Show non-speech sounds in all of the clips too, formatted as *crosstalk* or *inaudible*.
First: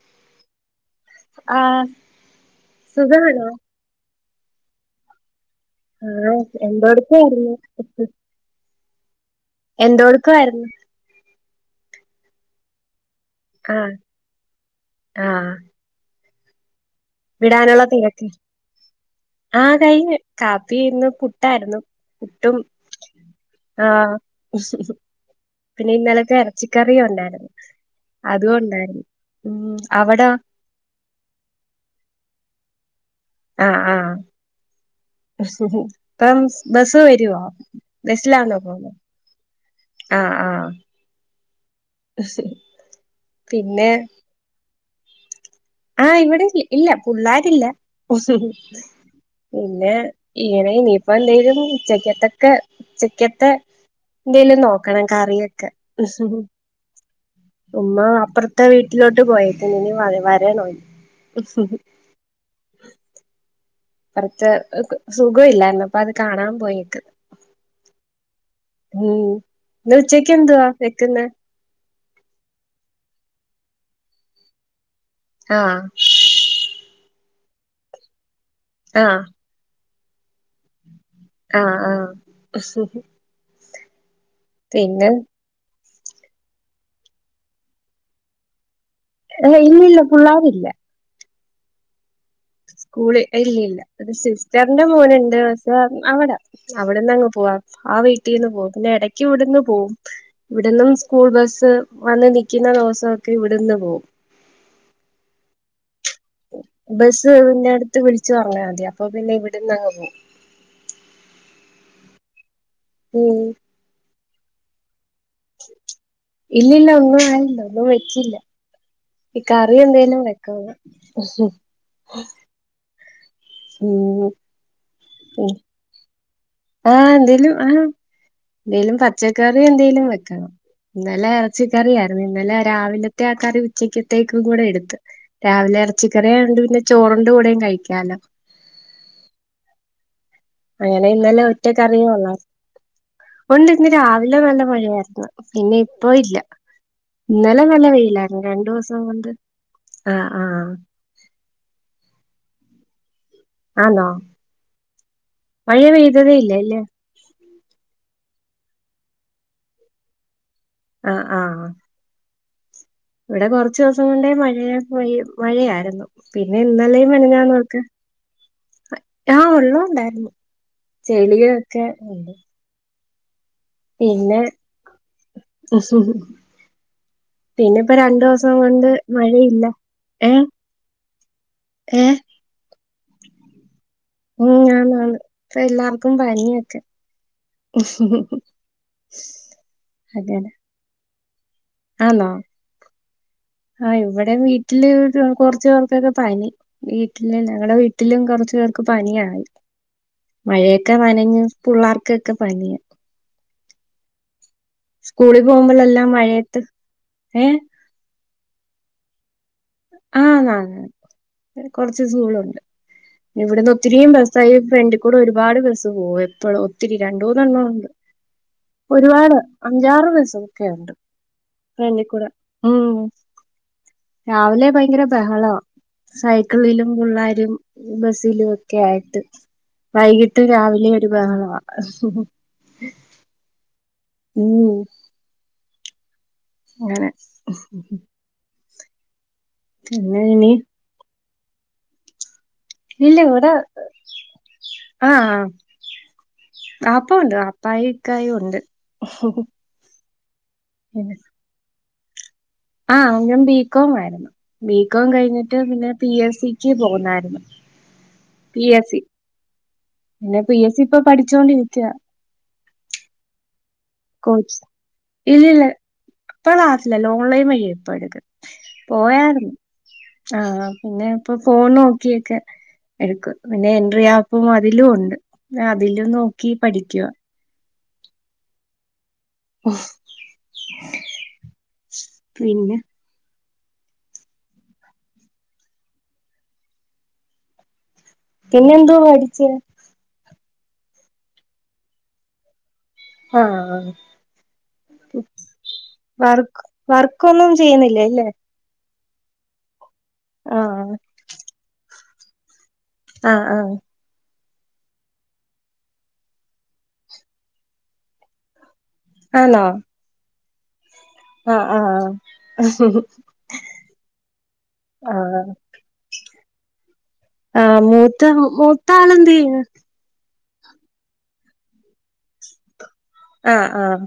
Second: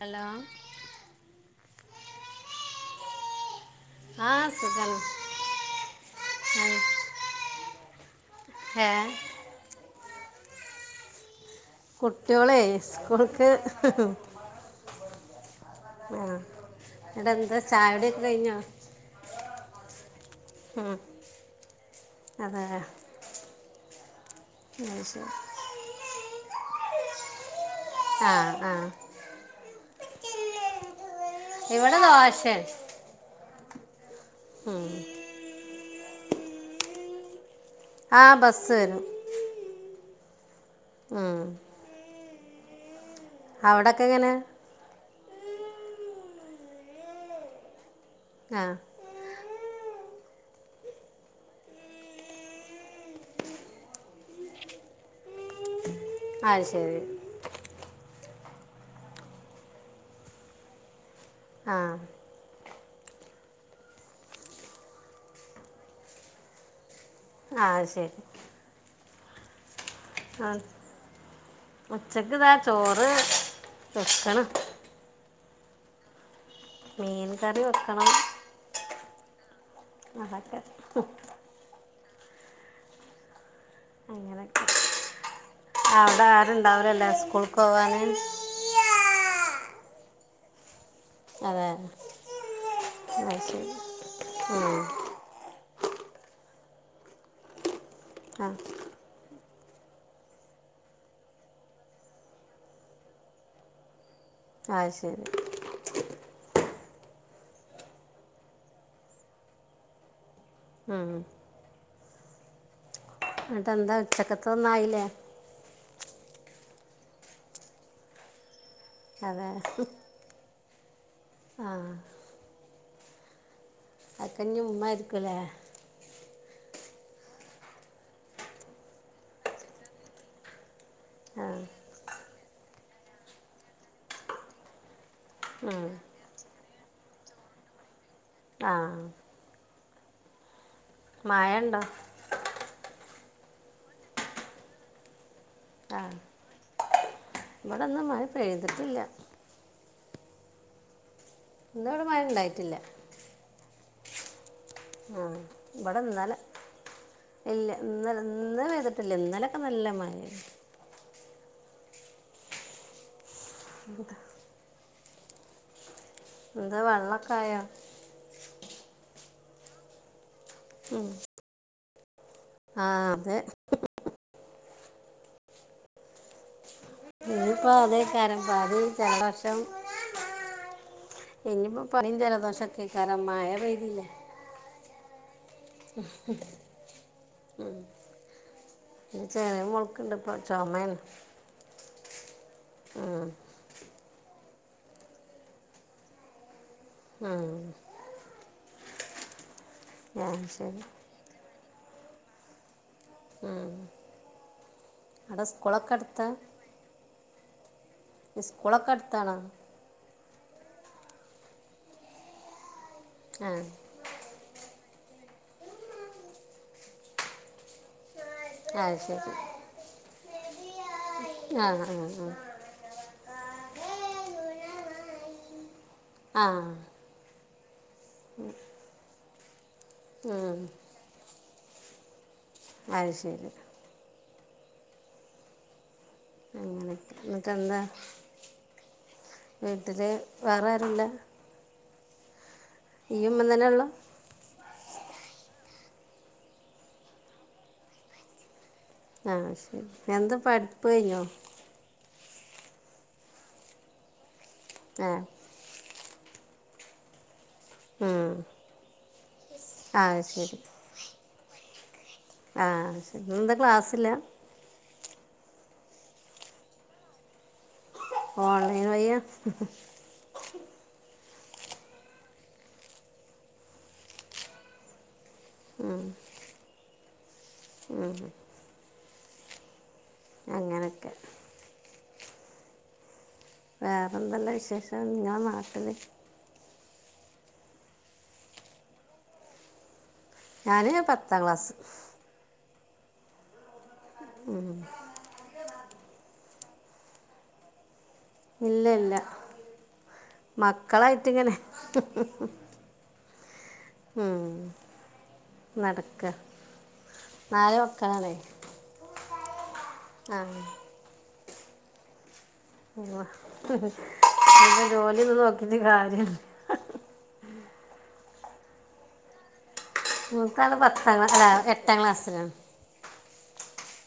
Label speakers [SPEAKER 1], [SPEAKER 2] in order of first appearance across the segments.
[SPEAKER 1] Hello
[SPEAKER 2] ആഹ് സുഖാണോ?
[SPEAKER 1] ആഹ് സുഖം
[SPEAKER 2] ആഹ് എന്തോ ട്ക്കായിരുന്നു ഇ
[SPEAKER 1] ഏഹ്
[SPEAKER 2] എന്തോടുക്കായിരുന്നു
[SPEAKER 1] കുട്ടിയോളെയ് സ്കൂൾക്ക്.
[SPEAKER 2] ആഹ് ആഹ്
[SPEAKER 1] ആ
[SPEAKER 2] വിടാനുള്ള തിരക്ക്. ആഹ് കൈഞ്ഞ് കാപ്പി
[SPEAKER 1] ഉം.
[SPEAKER 2] ഇന്ന് പുട്ടായിര്ന്നു പുട്ടും.
[SPEAKER 1] അതെ
[SPEAKER 2] ആഹ്
[SPEAKER 1] അയ് ശെരി.
[SPEAKER 2] പിന്നെ ഇന്നലത്തെ എറച്ചിക്കറിയുണ്ടായിരുന്നു.
[SPEAKER 1] ആ
[SPEAKER 2] അതു
[SPEAKER 1] ആ
[SPEAKER 2] ഉണ്ടായിരുന്നു ഉം അവിടോ?
[SPEAKER 1] ഇവിടെ ദോശെ.
[SPEAKER 2] ആഹ് ആഹ്
[SPEAKER 1] ഉം
[SPEAKER 2] ഇപ്പം ബെസ് വര്വാ
[SPEAKER 1] ആ
[SPEAKER 2] ബസിലാണോ
[SPEAKER 1] ബസ്
[SPEAKER 2] പോണെ?
[SPEAKER 1] വരും
[SPEAKER 2] ആഹ് ആഹ്
[SPEAKER 1] ഉം
[SPEAKER 2] അസെരി.
[SPEAKER 1] അവ്ടൊക്കെ എങ്ങനെ?
[SPEAKER 2] ആഹ് ഇവിടെ *unintelligible* ഇല്ല ഫുള്ളായ്റ്റില്ല.
[SPEAKER 1] ആ
[SPEAKER 2] പിന്നെ ഇങ്ങനെ ഇനിപ്പ എന്തെലും ഉച്ചക്കത്തക്കെ ഉച്ചക്കത്തെ. എന്തേലും നോക്കണം കറിയൊക്കെ.
[SPEAKER 1] അയ് ശെരി.
[SPEAKER 2] ഉമ്മ അപ്പറ്ത്തെ വീട്ടിലോട്ട് പോയേക്കുന്നു ഇനി വ വരണോ.
[SPEAKER 1] ആ
[SPEAKER 2] പൊറത്ത് സുഖ്വ ഇല്ലായിര്ന്നു. അപ്പ അത് കാണാൻ പോയിക്ക്
[SPEAKER 1] ആഹ് ശെരി
[SPEAKER 2] ഉം ഇന്ന് ഉച്ചയ്ക്ക് എന്തുവാ വെക്കുന്നെ
[SPEAKER 1] ഉച്ചക്ക്താ ചോറ് വെക്കണം
[SPEAKER 2] ആഹ്
[SPEAKER 1] മീൻ കറി വെക്കണം
[SPEAKER 2] ആഹ്
[SPEAKER 1] അതൊക്കെ
[SPEAKER 2] ആഹ് ആഹ്
[SPEAKER 1] അങ്ങനെക്ക്
[SPEAKER 2] പിന്നെ
[SPEAKER 1] ഔടെ ആരുണ്ടാവുലലെ സ്കൂൾ ക്കോവാന്
[SPEAKER 2] ഇല്ല ഇല്ല പുള്ളാരില്ല
[SPEAKER 1] അതെ
[SPEAKER 2] സ്കൂളി.
[SPEAKER 1] അത് ശരി
[SPEAKER 2] ഇല്ലല്ല ഒരു
[SPEAKER 1] ഉം.
[SPEAKER 2] സിസ്റ്ററിന്റെ മോന്ണ്ട് അവിട അവിടെന്ന് അങ്ങ് പോവാ ആ വീട്ടീന്ന് പോവ പിന്നെ എടക് ഇവിട്ന്ന് പോവും. ഇവിട്ന്നും സ്കൂൾ ബസ് വന്ന് നിൽക്കുന്ന ദിവസൊക്കെ ഇവിടുന്ന് പോവും.
[SPEAKER 1] ആഹ് ശരി
[SPEAKER 2] ബെസ്സ് വിന്റെ അടുത്ത് വിളിച്ചു പറ്ഞ്ഞാ മതി. അപ്പൊ പിന്നെ ഇവിട്ന്ന് അങ്ങ് പോവും.
[SPEAKER 1] ആഹ്
[SPEAKER 2] ഉം
[SPEAKER 1] ഇന്നട്ട് എന്താ ഉച്ചക്കത്തൊന്നും ആയിലെ
[SPEAKER 2] ഇല്ലല്ല ഒന്നും ആയില്ല ഒന്നും വെച്ചില്ല. ഈ
[SPEAKER 1] അതെ
[SPEAKER 2] കറി എന്തേലും വെക്കുന്ന
[SPEAKER 1] ആ
[SPEAKER 2] ഉം
[SPEAKER 1] അക്കഞ്ഞും ഉ്മ്മ രിക്കുലെ
[SPEAKER 2] ആഹ് എന്തേലും ആഹ് എന്തേലും പച്ചക്കറി എന്തേലും വെക്കണം ഇന്നലെ
[SPEAKER 1] ആ
[SPEAKER 2] ഇറച്ചിക്കറിയായിരുന്നു ഇന്നലെ രാവിലത്തെ ആ കറി ഉച്ചക്കത്തേക്കും കൂടെ എടുത്ത് രാവിലെ
[SPEAKER 1] ഉം.
[SPEAKER 2] ഇറച്ചിക്കറിയ ഉണ്ട് പിന്നെ ചോറണ്ട് കൂടെയും കഴിക്കാലോ
[SPEAKER 1] ആഹ് ആഹ്
[SPEAKER 2] അങ്ങനെ ഇന്നലെ
[SPEAKER 1] മഴ ഉണ്ടോ
[SPEAKER 2] ഒറ്റക്കറിയും ഉള്ള ഉണ്ട് ഇന്ന് രാവിലെ നല്ല മഴ ആയിരുന്നു പിന്നെ
[SPEAKER 1] ആ
[SPEAKER 2] ഇപ്പ ഇല്ല ഇന്നലെ
[SPEAKER 1] ഇവിടെ
[SPEAKER 2] നല്ല
[SPEAKER 1] ഒന്നും
[SPEAKER 2] വെയില
[SPEAKER 1] മഴ പെയ്തിട്ടില്ല
[SPEAKER 2] രണ്ടുസം കൊണ്ട് ആഹ് ആഹ്
[SPEAKER 1] ഇന്ന ഇവിടെ മഴ ണ്ടായിട്ടില്ല
[SPEAKER 2] ആന്നോ
[SPEAKER 1] ആ
[SPEAKER 2] മഴ
[SPEAKER 1] ഇവിടെ ഇന്നലെ
[SPEAKER 2] പെയ്തതേയില്ല അല്ലേ
[SPEAKER 1] ഇല്ല ഇന്നല ഇന്ന വ്തിട്ടില്ല ഇന്നലൊക്കെ നല്ല മഴ
[SPEAKER 2] ആഹ് ആഹ് ഇവിടെ കുറച്ചോസം കൊണ്ടേ മഴ മഴയായിരുന്നു പിന്നെ
[SPEAKER 1] എന്താ
[SPEAKER 2] ഇന്നലേം
[SPEAKER 1] വെള്ളമൊക്കെ ആയോ
[SPEAKER 2] മെനഞൊക്കെ ആഹ് ഉള്ളോ ഉണ്ടായിരുന്നു ചെളിയോക്കെ ഉണ്ട്
[SPEAKER 1] ആഹ് അതെ
[SPEAKER 2] പിന്നെ
[SPEAKER 1] ഇനിയിപ്പോൾ
[SPEAKER 2] പിന്നെ ഇപ്പോ
[SPEAKER 1] അതേ കാര്യം
[SPEAKER 2] രണ്ടോസം
[SPEAKER 1] പാതി
[SPEAKER 2] കൊണ്ട് മഴയില്ല ഏഹ്
[SPEAKER 1] ഇനിപ്പോ പനിയും
[SPEAKER 2] ഏഹ്
[SPEAKER 1] ജലദോഷം കേക്കാര മായ പെയ്തില്ല
[SPEAKER 2] ഉം ആണ് ണ് പ എല്ലാർക്കും പനിയൊക്കെ
[SPEAKER 1] ഇത് ചെറിയ മോൾക്കുണ്ട് ഇപ്പോൾ
[SPEAKER 2] അതെല്ലെ
[SPEAKER 1] ചുമയാണ്
[SPEAKER 2] ആന്നോ
[SPEAKER 1] ഉം,
[SPEAKER 2] ആഹ് ഇവിടെ വീട്ടില് കൊർച് പേർക്കൊക്കെ പനി വീട്ടില
[SPEAKER 1] ഉം.
[SPEAKER 2] ഞങ്ങളടെ വീട്ടിലും കൊറച്ചു പേർക്ക് പനിയായി
[SPEAKER 1] ആ ശരി
[SPEAKER 2] മഴയൊക്കെ നനഞ്ഞ് പിള്ളേർക്കൊക്കെ പനിയ
[SPEAKER 1] ആഹ്
[SPEAKER 2] സ്കൂളിൽ പോകുമ്പോളല്ലാം
[SPEAKER 1] അടുത്താ
[SPEAKER 2] മഴയത്ത് ഏഹ്
[SPEAKER 1] ഇസ്കോളക്കെ ട്താണോ
[SPEAKER 2] ആഹ് ന കൊർച് സൂളുണ്ട്
[SPEAKER 1] ആ
[SPEAKER 2] ഇവിടുന്ന് ഒത്തിരി പഈ ഫെന്റ് കൂടെ ഒരുപാട് ബസ് പോവു എപ്പഴും ഒത്തിരി രണ്ടൂന്നണ്ണം ഉണ്ട്
[SPEAKER 1] അത് ശരി
[SPEAKER 2] ഒരുപാട് അഞ്ചാറ് ബസ്സൊക്കെണ്ട്
[SPEAKER 1] ആ ആ
[SPEAKER 2] ഫ്രണ്ടീക്കൂടെ ഉം രാവിലെ ഭയങ്കര ബഹള
[SPEAKER 1] ആ ആ
[SPEAKER 2] സൈക്കിളിലും പിള്ളാരും ബസിലും ഒക്കെ ആയിട്ട് വൈകിട്ട്
[SPEAKER 1] ഉം,
[SPEAKER 2] രാവിലെ ബഹളവ
[SPEAKER 1] അഹ് ശരി
[SPEAKER 2] ഉം ഉം അങ്ങനെ
[SPEAKER 1] ന്നട്ടെന്താ വീട്ടില്
[SPEAKER 2] പിന്നെ ഇനി
[SPEAKER 1] വേറെ ആരുല്ല
[SPEAKER 2] ഇല്ല
[SPEAKER 1] ഉമ്മ
[SPEAKER 2] വടെ
[SPEAKER 1] തന്നെ ഉള്ളു
[SPEAKER 2] ആഹ് ആപ്പണ്ട് ആപ്പായക്കായ ഉണ്ട്
[SPEAKER 1] ആഹ് ശരി എന്ത് പഠിപ്പ് കഴിഞ്ഞോ
[SPEAKER 2] ആഹ് ഞാൻ ബികോം ആയിരുന്നു ബികോം
[SPEAKER 1] ആ
[SPEAKER 2] കഴിഞ്ഞിട്ട് പിന്നെ പി എസ് സിക്ക് പോഉന്നായിരുന്നു പി എസി
[SPEAKER 1] ആഹ്
[SPEAKER 2] ന്നെ പി എസ് സി ഇപ്പൊ പഠിച്ചോണ്ടിരിക്ക
[SPEAKER 1] ആഹ് ശരി ന്ന് എന്താ ക്ലാസ്സില്ല
[SPEAKER 2] കോച് ഇല്ല ഇല്ല ഇപ്പ ളാസില്ല ഓൺലൈൻ വയിയേ *unintelligible*
[SPEAKER 1] ഓൺലൈൻ വഴിയാ
[SPEAKER 2] പോയാരുന്നു ആഹ് പിന്നെ ഇപ്പൊ പോൺ നോക്കിയൊക്കെ എടുക്ക പിന്നെ എൻട്രി ആപ്പും അതിലും ഉണ്ട് അതിലും നോക്കി പഠിക്കവാ
[SPEAKER 1] ഉം
[SPEAKER 2] ഓ
[SPEAKER 1] അങ്ങനൊക്കെ
[SPEAKER 2] പിന്നെ
[SPEAKER 1] വേറെ എന്തല്ല വിശേഷം നിങ്ങള നാട്ടില്
[SPEAKER 2] പിന്നെ എന്തോ മേഠിച്ച
[SPEAKER 1] ഞാന് പത്താം ക്ലാസ്
[SPEAKER 2] ആഹ് വർക്ക് വർക്ക്ന്നും ചെയ്യുന്നില്ലേ അല്ലേ
[SPEAKER 1] ഇല്ല ഇല്ല
[SPEAKER 2] ആഹ്
[SPEAKER 1] മക്കളായിട്ട്ങ്ങനെ
[SPEAKER 2] ആഹ് ആഹ്
[SPEAKER 1] ഉം നടക്ക നാല് വക്കാനാണേ
[SPEAKER 2] ആണോ
[SPEAKER 1] ആഹ്
[SPEAKER 2] ആഹ് ആഹ്
[SPEAKER 1] പിന്നെ ജോലിന്ന്
[SPEAKER 2] ആഹ്
[SPEAKER 1] നോക്കിണ്ട കാര്യം
[SPEAKER 2] ആഹ് മൂത്ത മൂത്ത ആള എന്ത് ചെയ്യന്നെ
[SPEAKER 1] നങ്ങൾക്കത് പത്താം എട്ടാം ക്ലാസ്സിലാണ്
[SPEAKER 2] ആഹ് ആഹ്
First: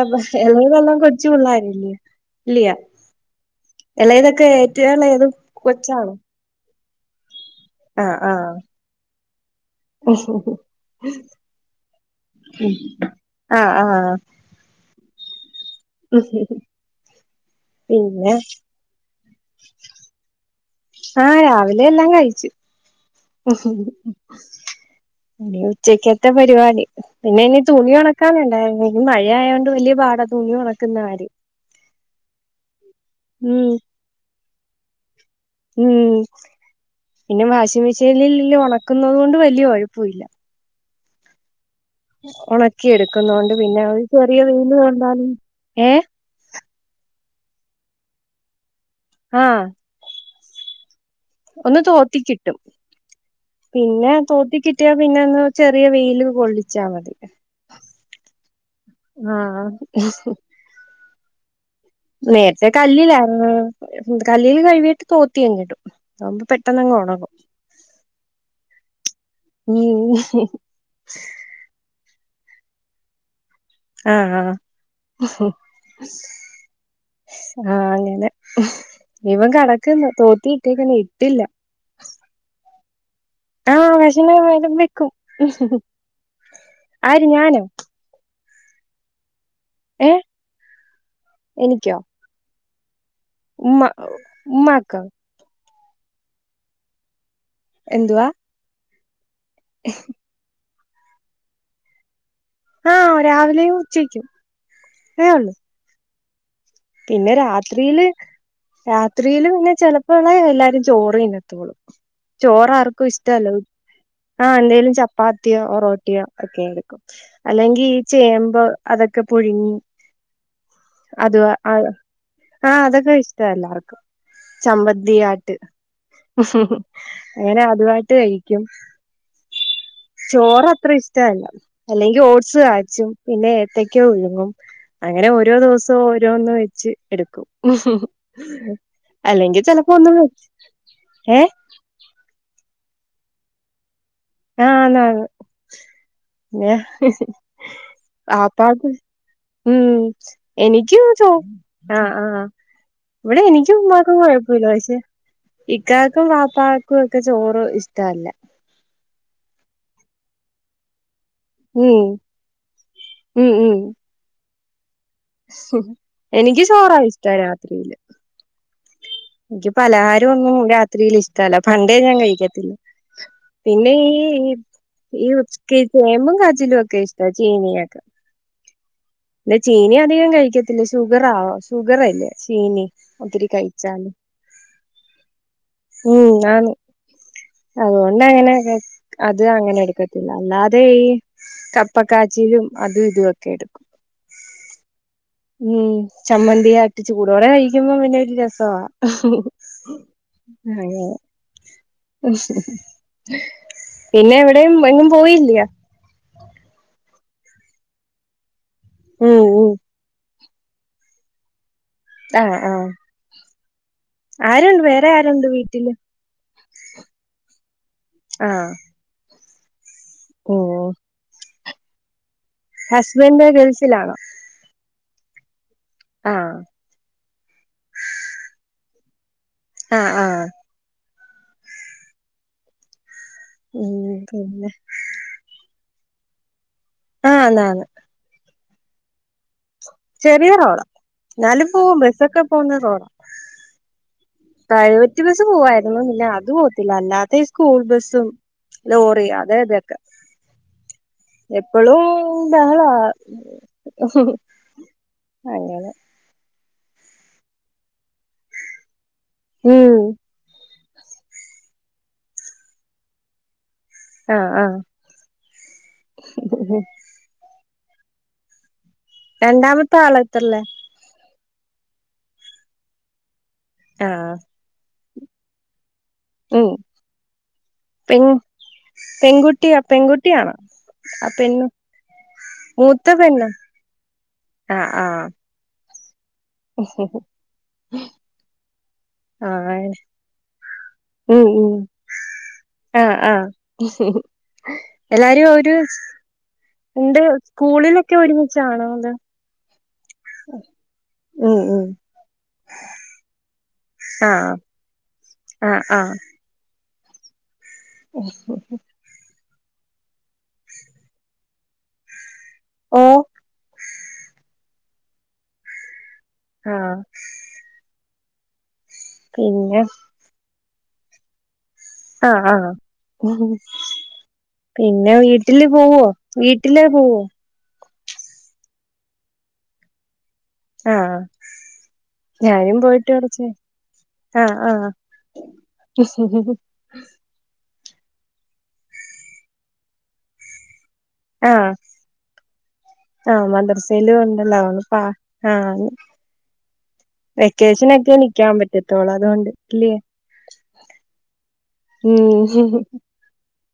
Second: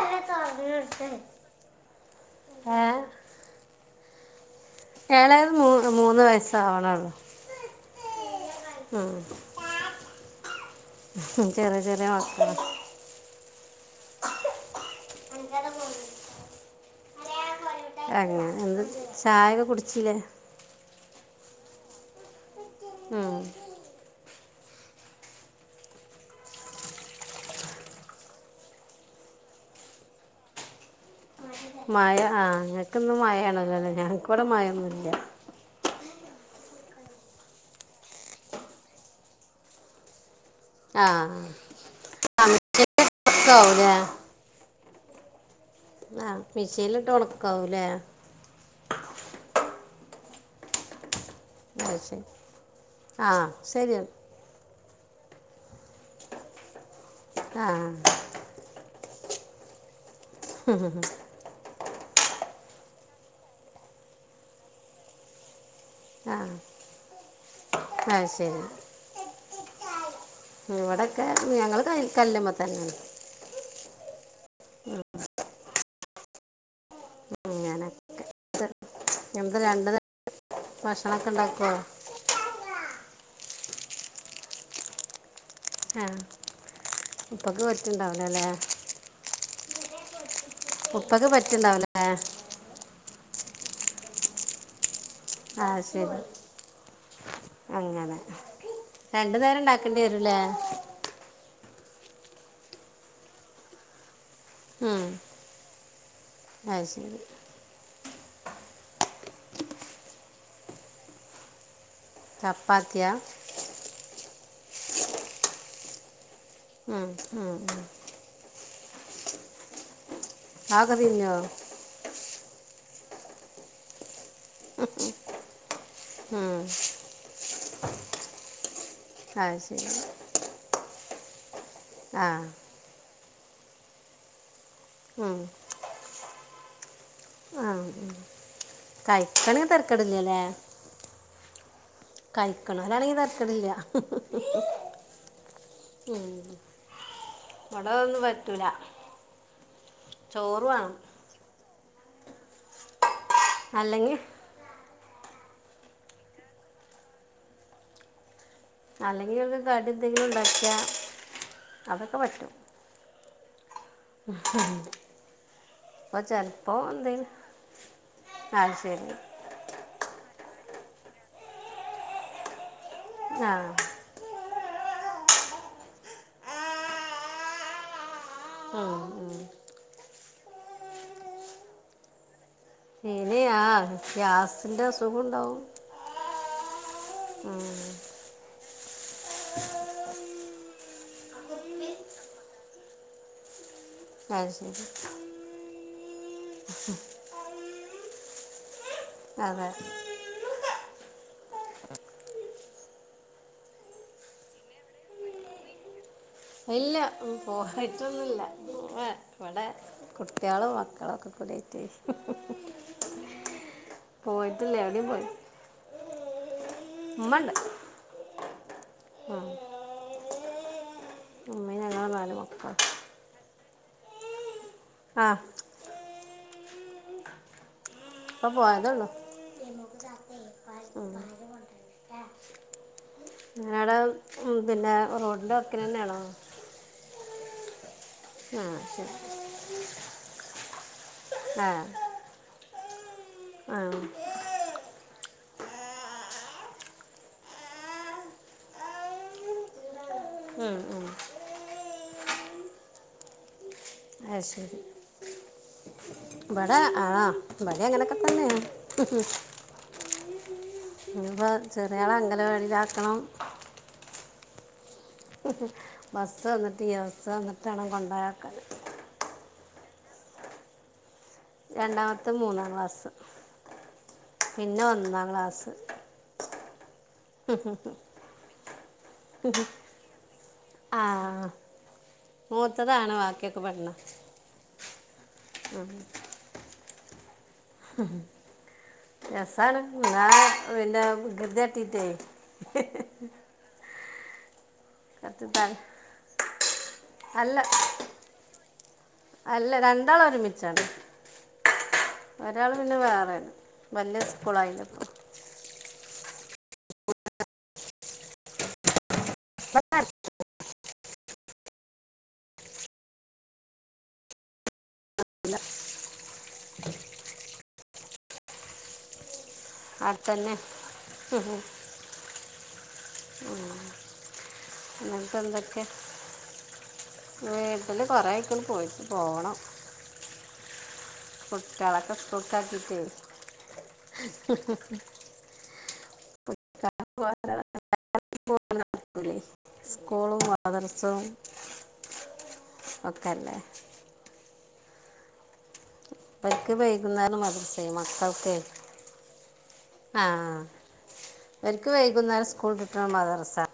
[SPEAKER 2] അ എല്ല വെല്ലം കൊടച്ച് പിള്ളരല്ല ഇല്ലയ അല്ല ഇതൊക്കെ
[SPEAKER 1] ഏളായത് മൂ മൂന്ന് വയസ്സ ആവണള്ളു
[SPEAKER 2] ആഹ് ആഹ്
[SPEAKER 1] ഉം ചെറിയ ചെറിയ മക്ക
[SPEAKER 2] ആഹ് ആഹ്
[SPEAKER 1] *unintelligible*
[SPEAKER 2] പിന്നെ
[SPEAKER 1] അങ്ങനെ എന്ത് ചായൊക്കെ കുടിച്ചില്ലേ
[SPEAKER 2] ആഹ് രാവിലെ എല്ലാം കഴിച്
[SPEAKER 1] ഉം.
[SPEAKER 2] അ ഉച്ചയ്ക്ക്ത്തെ പരിപാടി പിന്നെ ഇനി തുണി ഉണക്കാനല്ലേ ഇനി മഴ ആയോണ്ട് വലിയ പാടാ തുണി ഉണക്കുന്ന ആര്
[SPEAKER 1] മഴ ആഹ് ഇങ്ങക്കൊന്ന്
[SPEAKER 2] ഉം
[SPEAKER 1] മഴമാണല്ലോല്ലോ ഞങ്ങൾക്ക ഇവിടെ മഴൊന്നുംല്ല
[SPEAKER 2] ഉം പിന്നെ വാഷിംങ് മെഷീനില് ഉണക്കുന്നത് കൊണ്ട് വലിയകൊഴപ്പയില്ല
[SPEAKER 1] ആഹ്
[SPEAKER 2] ഉണക്കി എടുക്കുന്നോണ്ട് പിന്നെ ചെറിയ വെയില് വന്നാലും
[SPEAKER 1] ആ ഹ് മെഷീനിലിട്ട് ഒണക്കാവൂല്ലേ
[SPEAKER 2] ആഹ് ഒന്ന്
[SPEAKER 1] ആ ശരി
[SPEAKER 2] തോത്തിക്കിട്ടും
[SPEAKER 1] ആ ശരി
[SPEAKER 2] പിന്നെ തോത്തിക്കി ട്ടിയ പിന്നെ ഒന്ന് ചെറിയ വെയില് കൊള്ളിച്ചാ മതി
[SPEAKER 1] ആഹ്
[SPEAKER 2] ആഹ് സു നേരത്തെ കല്ലിലാരുന്ന് കല്ലില് കഴ് വിയിട്ട് തോത്തിഅങ്ങിടും അതോണ്ട് പെട്ടെന്ന്ങ് ഒണങ്ങും
[SPEAKER 1] അഹ്ശരി
[SPEAKER 2] ഉം
[SPEAKER 1] ഇവിടക്കെ ഞങ്ങൾ ക കല്ലുമ്മേ തന്നേണ്
[SPEAKER 2] ആഹ് ആഹ് ആഹ്
[SPEAKER 1] അങ്ങനൊക്കെ
[SPEAKER 2] അങ്ങനെ
[SPEAKER 1] ഇത്
[SPEAKER 2] ഇവൻ
[SPEAKER 1] എന്താ രണ്ട് നേരം
[SPEAKER 2] കെടക്ക്ന്ന് തോട്ടിയിട്ടെ
[SPEAKER 1] ഭക്ഷണമൊക്കെ
[SPEAKER 2] ഇട്ടില്ല
[SPEAKER 1] ഉണ്ടാക്കുമോ
[SPEAKER 2] ആഹ് വെൾന്നു വെരുമ്പക്കും
[SPEAKER 1] ആഹ് ഇപ്പൊക്കെ പറ്റ്ണ്ടാവൂല്ലാല്ലേ
[SPEAKER 2] ഏഹ്
[SPEAKER 1] ഉപ്പക്ക്
[SPEAKER 2] എനിക്കോ
[SPEAKER 1] പറ്റിണ്ടാവൂല്ലല്ലേ
[SPEAKER 2] ഉമ്മ *unintelligible* ഉമ്മാക്കോ?
[SPEAKER 1] ആഹ് ശരി അങ്ങനെ
[SPEAKER 2] എന്തുവാ
[SPEAKER 1] രണ്ട് നേരം ഇണ്ടാക്കേണ്ടി വെരുല്ലേ
[SPEAKER 2] ആഹ് രാവിലെയും ഉച്ചയ്ക്കും അത്രേ ഒള്ളു
[SPEAKER 1] അയ് ശരി
[SPEAKER 2] പിന്നെ രാത്രീല് രാത്രീല് പിന്നെ ചെലപ്പളെ എല്ലാരും ചോറ് തിന്നത്തൊള്ളൂ
[SPEAKER 1] ചപ്പാത്തിയാ
[SPEAKER 2] ചോറാർക്കും ഇഷ്ട്ടല്ല ഉച് ആഹ് എന്തേലും ചപ്പാത്തിയോ ഒറോട്ടിയോ ഒക്കെ എടുക്കും
[SPEAKER 1] ഉം, ഉം, ഉം.
[SPEAKER 2] അല്ലെങ്കി ഈ ചേമ്പ് അതൊക്കെ പുഴുങ്ങി
[SPEAKER 1] ആ ഒക്കെ തിന്നോ?
[SPEAKER 2] അത് ആഹ് അതൊക്കെ ഇഷ്ട്ടാ എല്ലാർക്കും ചമ്മന്തി ആട്ട് അങ്ങനെ അതുവായിട്ട് കഴിക്കും
[SPEAKER 1] അത് ശരി
[SPEAKER 2] ചോറ് അത്ര ഇഷ്ട്ടല്ല അല്ലെങ്കി
[SPEAKER 1] ആ
[SPEAKER 2] ഓട്സ് കാച്ചും പിന്നെ ഏത്തക്കോ പുഴുങ്ങും അങ്ങനെ
[SPEAKER 1] ഉം,
[SPEAKER 2] ഓരോ ദിവസവും ഓരോന്ന് വെച്ച് എടുക്കും
[SPEAKER 1] ആ ഉം.
[SPEAKER 2] അല്ലെങ്കി
[SPEAKER 1] കഴിക്കണമെങ്കിൽ
[SPEAKER 2] ചെലപ്പോ ഒന്നും
[SPEAKER 1] തിരക്കടില്ലല്ലേ
[SPEAKER 2] വേ ഏഹ്
[SPEAKER 1] കഴിക്കണം അതാണെങ്കി തരക്കേടില്ലാ
[SPEAKER 2] ആന്നാന്ന് ന്നെ
[SPEAKER 1] ഇവിടെ ഒന്നും പറ്റൂല
[SPEAKER 2] ആപ്പാക്ക് ഉം
[SPEAKER 1] ചോറ് വേണം
[SPEAKER 2] എനിക്കു ചോ ആഹ് ആഹ് ഇവിടെ എനിക്കും ഉമ്മാക്കും
[SPEAKER 1] അല്ലെങ്കിൽ
[SPEAKER 2] കൊഴ ക്കൂല്ല പക്ഷെ ഇക്കാക്കും വാപ്പക്കും ഒക്കെ ചോറ് ഇഷ്ട്ടല്ല
[SPEAKER 1] അല്ലെങ്കി *unintelligible* കടി എന്തെങ്കിലുണ്ടാക്കിയാ
[SPEAKER 2] ഉം ഉം ഉം ഉം
[SPEAKER 1] അപ്പോൾ
[SPEAKER 2] എനിക്ക് ചോറാ ഇഷ്ട്ടം രാത്രീല്
[SPEAKER 1] ആഹ് ശരി
[SPEAKER 2] എനിക്ക് പലഹാരൊന്നും രാത്രീല് ഇഷ്ട്ടല്ല പണ്ടേ ഞാൻ കഴിക്കത്തില്ല
[SPEAKER 1] ആ
[SPEAKER 2] പിന്നെ ഈ ഈപ് ഈ *unintelligible* ചേമ്പും കാച്ചിലും ഒക്കെ ഇഷ്ട്ടാ ചീനീയൊക്കെ
[SPEAKER 1] ഉം ഉം
[SPEAKER 2] ചീനി അധികം കഴിക്കത്തില്ലാ ഷുഗറാ ഷുഗർ അല്ലേ
[SPEAKER 1] ചീനി ആഹ് ഗ്യാസിന്റെ അസുഖോണ്ടാവും
[SPEAKER 2] ഉം ആണ്
[SPEAKER 1] ഉം
[SPEAKER 2] അതുകൊണ്ട് അങ്ങനെ അത് അങ്ങനെ എടുക്കത്തില്ല അല്ലാതെ ഈ കപ്പക്കാച്ചിയിലും അതും ഇതുവൊക്കെ എടുക്കും
[SPEAKER 1] ആഹ് ശരി
[SPEAKER 2] ഉം ചമ്മന്തിയും ആട്ടിച്ച് ചൂടോടെ കഴിക്കുമ്പോ പിന്നെ ഒരു രസവാ
[SPEAKER 1] അതെ
[SPEAKER 2] *unintelligible* പിന്നെ എവിടെയും എങ്ങും പോയില്ലയോ
[SPEAKER 1] ഇല്ല പോയിട്ടൊന്നുല്ല
[SPEAKER 2] ഉം
[SPEAKER 1] ഇവിടെ
[SPEAKER 2] ഉം
[SPEAKER 1] കുട്ടിയാളും മക്കളും ഒക്കെ കുലറ്റ്
[SPEAKER 2] അ ആഹ്
[SPEAKER 1] പോയിട്ടില്ല
[SPEAKER 2] ആരുണ്ട് വേറെ ആരുണ്ട് വീട്ടില്
[SPEAKER 1] ഉമ്മണ്ട്
[SPEAKER 2] ആഹ്
[SPEAKER 1] ആഹ്
[SPEAKER 2] ഓഹ്
[SPEAKER 1] ഞങ്ങള് നാല് മക്കള്
[SPEAKER 2] ഹസ്ബൻ്റ് ഗൾസിലാണോ
[SPEAKER 1] ആഹ്
[SPEAKER 2] ആഹ്
[SPEAKER 1] പ്പോ പോയതല്ലു
[SPEAKER 2] അ ആഹ്
[SPEAKER 1] ഉം ഞടെ ഉം പിന്നെ റോഡിന്റെ വാക്കിനന്നാണോ
[SPEAKER 2] ആഹ് ന്നാന്ന്
[SPEAKER 1] ആഹ് ശരി
[SPEAKER 2] ചെറിയ റോഡാ ഞാലുപ്പോ ബസ്സൊക്കെ പോന്ന റോഡാ
[SPEAKER 1] ആഹ്
[SPEAKER 2] പ്രൈവറ്റ് ബസ്സ് പോവായിരുന്നു പിന്നെ അത് പോകത്തില്ല അല്ലാത്ത ഈ സ്കൂൾ ബസ്സും ലോറി അതെ അതൊക്കെ
[SPEAKER 1] ഉം ഉം
[SPEAKER 2] എപ്പളു ബഹള
[SPEAKER 1] അയ്ശരി ഇവട ആഹ് ഇവട അങ്ങനെക്കെ തന്നെയാണ്
[SPEAKER 2] ഉം
[SPEAKER 1] ഇനിപ്പോ ചെറിയാളെ അങ്കല വാടിലാക്കണം
[SPEAKER 2] അ ആഹ്
[SPEAKER 1] ബസ്സ് വന്നിട്ടിയ ബസ്സ് വന്നിട്ടാണം കൊണ്ടൊയാക്കാൻ
[SPEAKER 2] രണ്ടാമത്തെ ആളത്രേല്
[SPEAKER 1] രണ്ടാമത്തെ മൂന്നാ ക്ലാസ്സ്
[SPEAKER 2] ആഹ്
[SPEAKER 1] പിന്നെ ഒന്നാ ക്ലാസ്
[SPEAKER 2] ഉം
[SPEAKER 1] ഹും ഹും ഹും
[SPEAKER 2] പെ പെൺകുട്ടിയ പെൺകുട്ടിയാണ്
[SPEAKER 1] ആ
[SPEAKER 2] അ പെൺ
[SPEAKER 1] മൂത്തതാണ് വാക്കിയൊക്കെ പെണ്ണാ
[SPEAKER 2] അ ആഹ്
[SPEAKER 1] അ
[SPEAKER 2] ഹും ഹും
[SPEAKER 1] ഉം രസാണ്
[SPEAKER 2] ആഹ്
[SPEAKER 1] ന്നാ പിന്നെ
[SPEAKER 2] ഉം
[SPEAKER 1] വയകൃതി
[SPEAKER 2] ഉം
[SPEAKER 1] കാട്ടിട്ടേ
[SPEAKER 2] ആഹ് *inaudible*
[SPEAKER 1] കുറച്ച്
[SPEAKER 2] എല്ലാരും ഒരു
[SPEAKER 1] ത-
[SPEAKER 2] ഇണ്ട്
[SPEAKER 1] അല്ല
[SPEAKER 2] സ്കൂളിലൊക്കെ ഒരുമിച്ചാണോ അത്
[SPEAKER 1] അല്ല രണ്ടാള് ഒരുമിച്ചാണ്
[SPEAKER 2] ഉം ഉം
[SPEAKER 1] ഒരാള് പിന്നെ വേറെണ് വല്യ സ്കൂളായാലും
[SPEAKER 2] ആഹ്‌ ആഹ്‌ ഉം ഉം
[SPEAKER 1] *inaudible*
[SPEAKER 2] ഓഹ്‌
[SPEAKER 1] ഇല്ല
[SPEAKER 2] ആഹ്‌ പിന്നെ
[SPEAKER 1] അതന്നെ ഹും ഹും
[SPEAKER 2] ആഹ്‌ ആഹ് പിന്നെ
[SPEAKER 1] എന്നിട്ട്
[SPEAKER 2] വീട്ടില് പോവോ? വീട്ടിലേ പോവോ
[SPEAKER 1] വീട്ടില് കൊറേ ആയ്ക്ക്ണ് പോയിട്ട് പോണം.
[SPEAKER 2] ആഹ്‌
[SPEAKER 1] കുട്ടികളൊക്കെ
[SPEAKER 2] ഞാനും പോയിട്ട്
[SPEAKER 1] സ്കൂൾക്കാക്കിയിട്ടേ
[SPEAKER 2] കുറച്ചായി ആഹ് ആഹ്‌ *inaudible*
[SPEAKER 1] *inaudible* കൂളും മദ്രസ്സും
[SPEAKER 2] ആഹ്‌ ആഹ്‌
[SPEAKER 1] അല്ലേ
[SPEAKER 2] മദ്രസ്സയിലും ഉണ്ടല്ലോ ഒന്ന് പാ ആഹ്‌
[SPEAKER 1] ഇവർക്ക് വൈകുന്നേരം മദ്രസയും
[SPEAKER 2] വെക്കേഷനൊക്കെ നിക്കാൻ
[SPEAKER 1] മക്കൾക്ക്
[SPEAKER 2] പറ്റത്തോളൂ അതുകൊണ്ട് ല്ലേ
[SPEAKER 1] ഇവൽക്ക് വൈകുന്നേരം സ്കൂള് വിട്ട്ട്ടാണ് മദ്രസ്സ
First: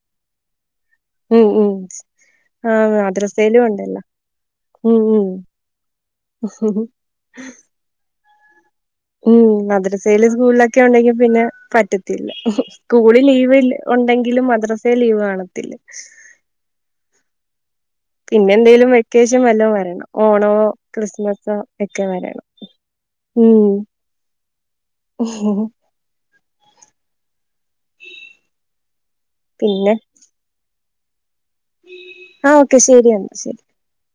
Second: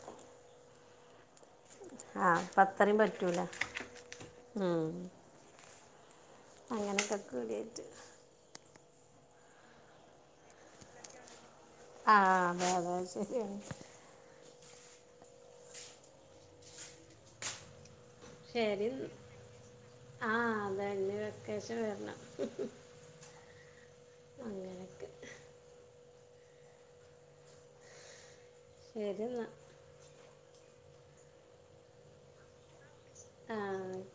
[SPEAKER 2] ഉം ഉം
[SPEAKER 1] ആ അപ്പം
[SPEAKER 2] ആഹ്‌
[SPEAKER 1] അത്രയും പറ്റൂല
[SPEAKER 2] മദ്രസയേലും ഉണ്ടല്ലൊ ഉം ഉം
[SPEAKER 1] അങ്ങനെക്കൊക്കൂടിയായിട്ട്.
[SPEAKER 2] ഉം മദ്രസേലും സ്കൂളിലൊക്കെ ഉണ്ടെങ്കിൽ പിന്നെ
[SPEAKER 1] ആ
[SPEAKER 2] പറ്റത്തില്ല.
[SPEAKER 1] അതെ അതെ
[SPEAKER 2] സ്കൂള്
[SPEAKER 1] ശരിയാണ്
[SPEAKER 2] ലീവ് ഉണ്ടെങ്കിലും മദ്രസേല് ലീവ് കാണത്തില്ല. പിന്നെ
[SPEAKER 1] ശരി
[SPEAKER 2] എന്തേലും
[SPEAKER 1] എന്നാ.
[SPEAKER 2] വെക്കേഷൻ വല്ലോം വരണം.
[SPEAKER 1] ആ
[SPEAKER 2] ഓണോ
[SPEAKER 1] അതെ ഇനി
[SPEAKER 2] ക്രിസ്മസോ
[SPEAKER 1] വെക്കേഷൻ
[SPEAKER 2] ഒക്കെ വരണം. ഉം
[SPEAKER 1] അങ്ങനെയൊക്കെ ശെരി ന്നാ
[SPEAKER 2] പിന്നെ ആഹ്‌ ഓക്കെ ശെരി എന്നാ ശെരി
[SPEAKER 1] ആ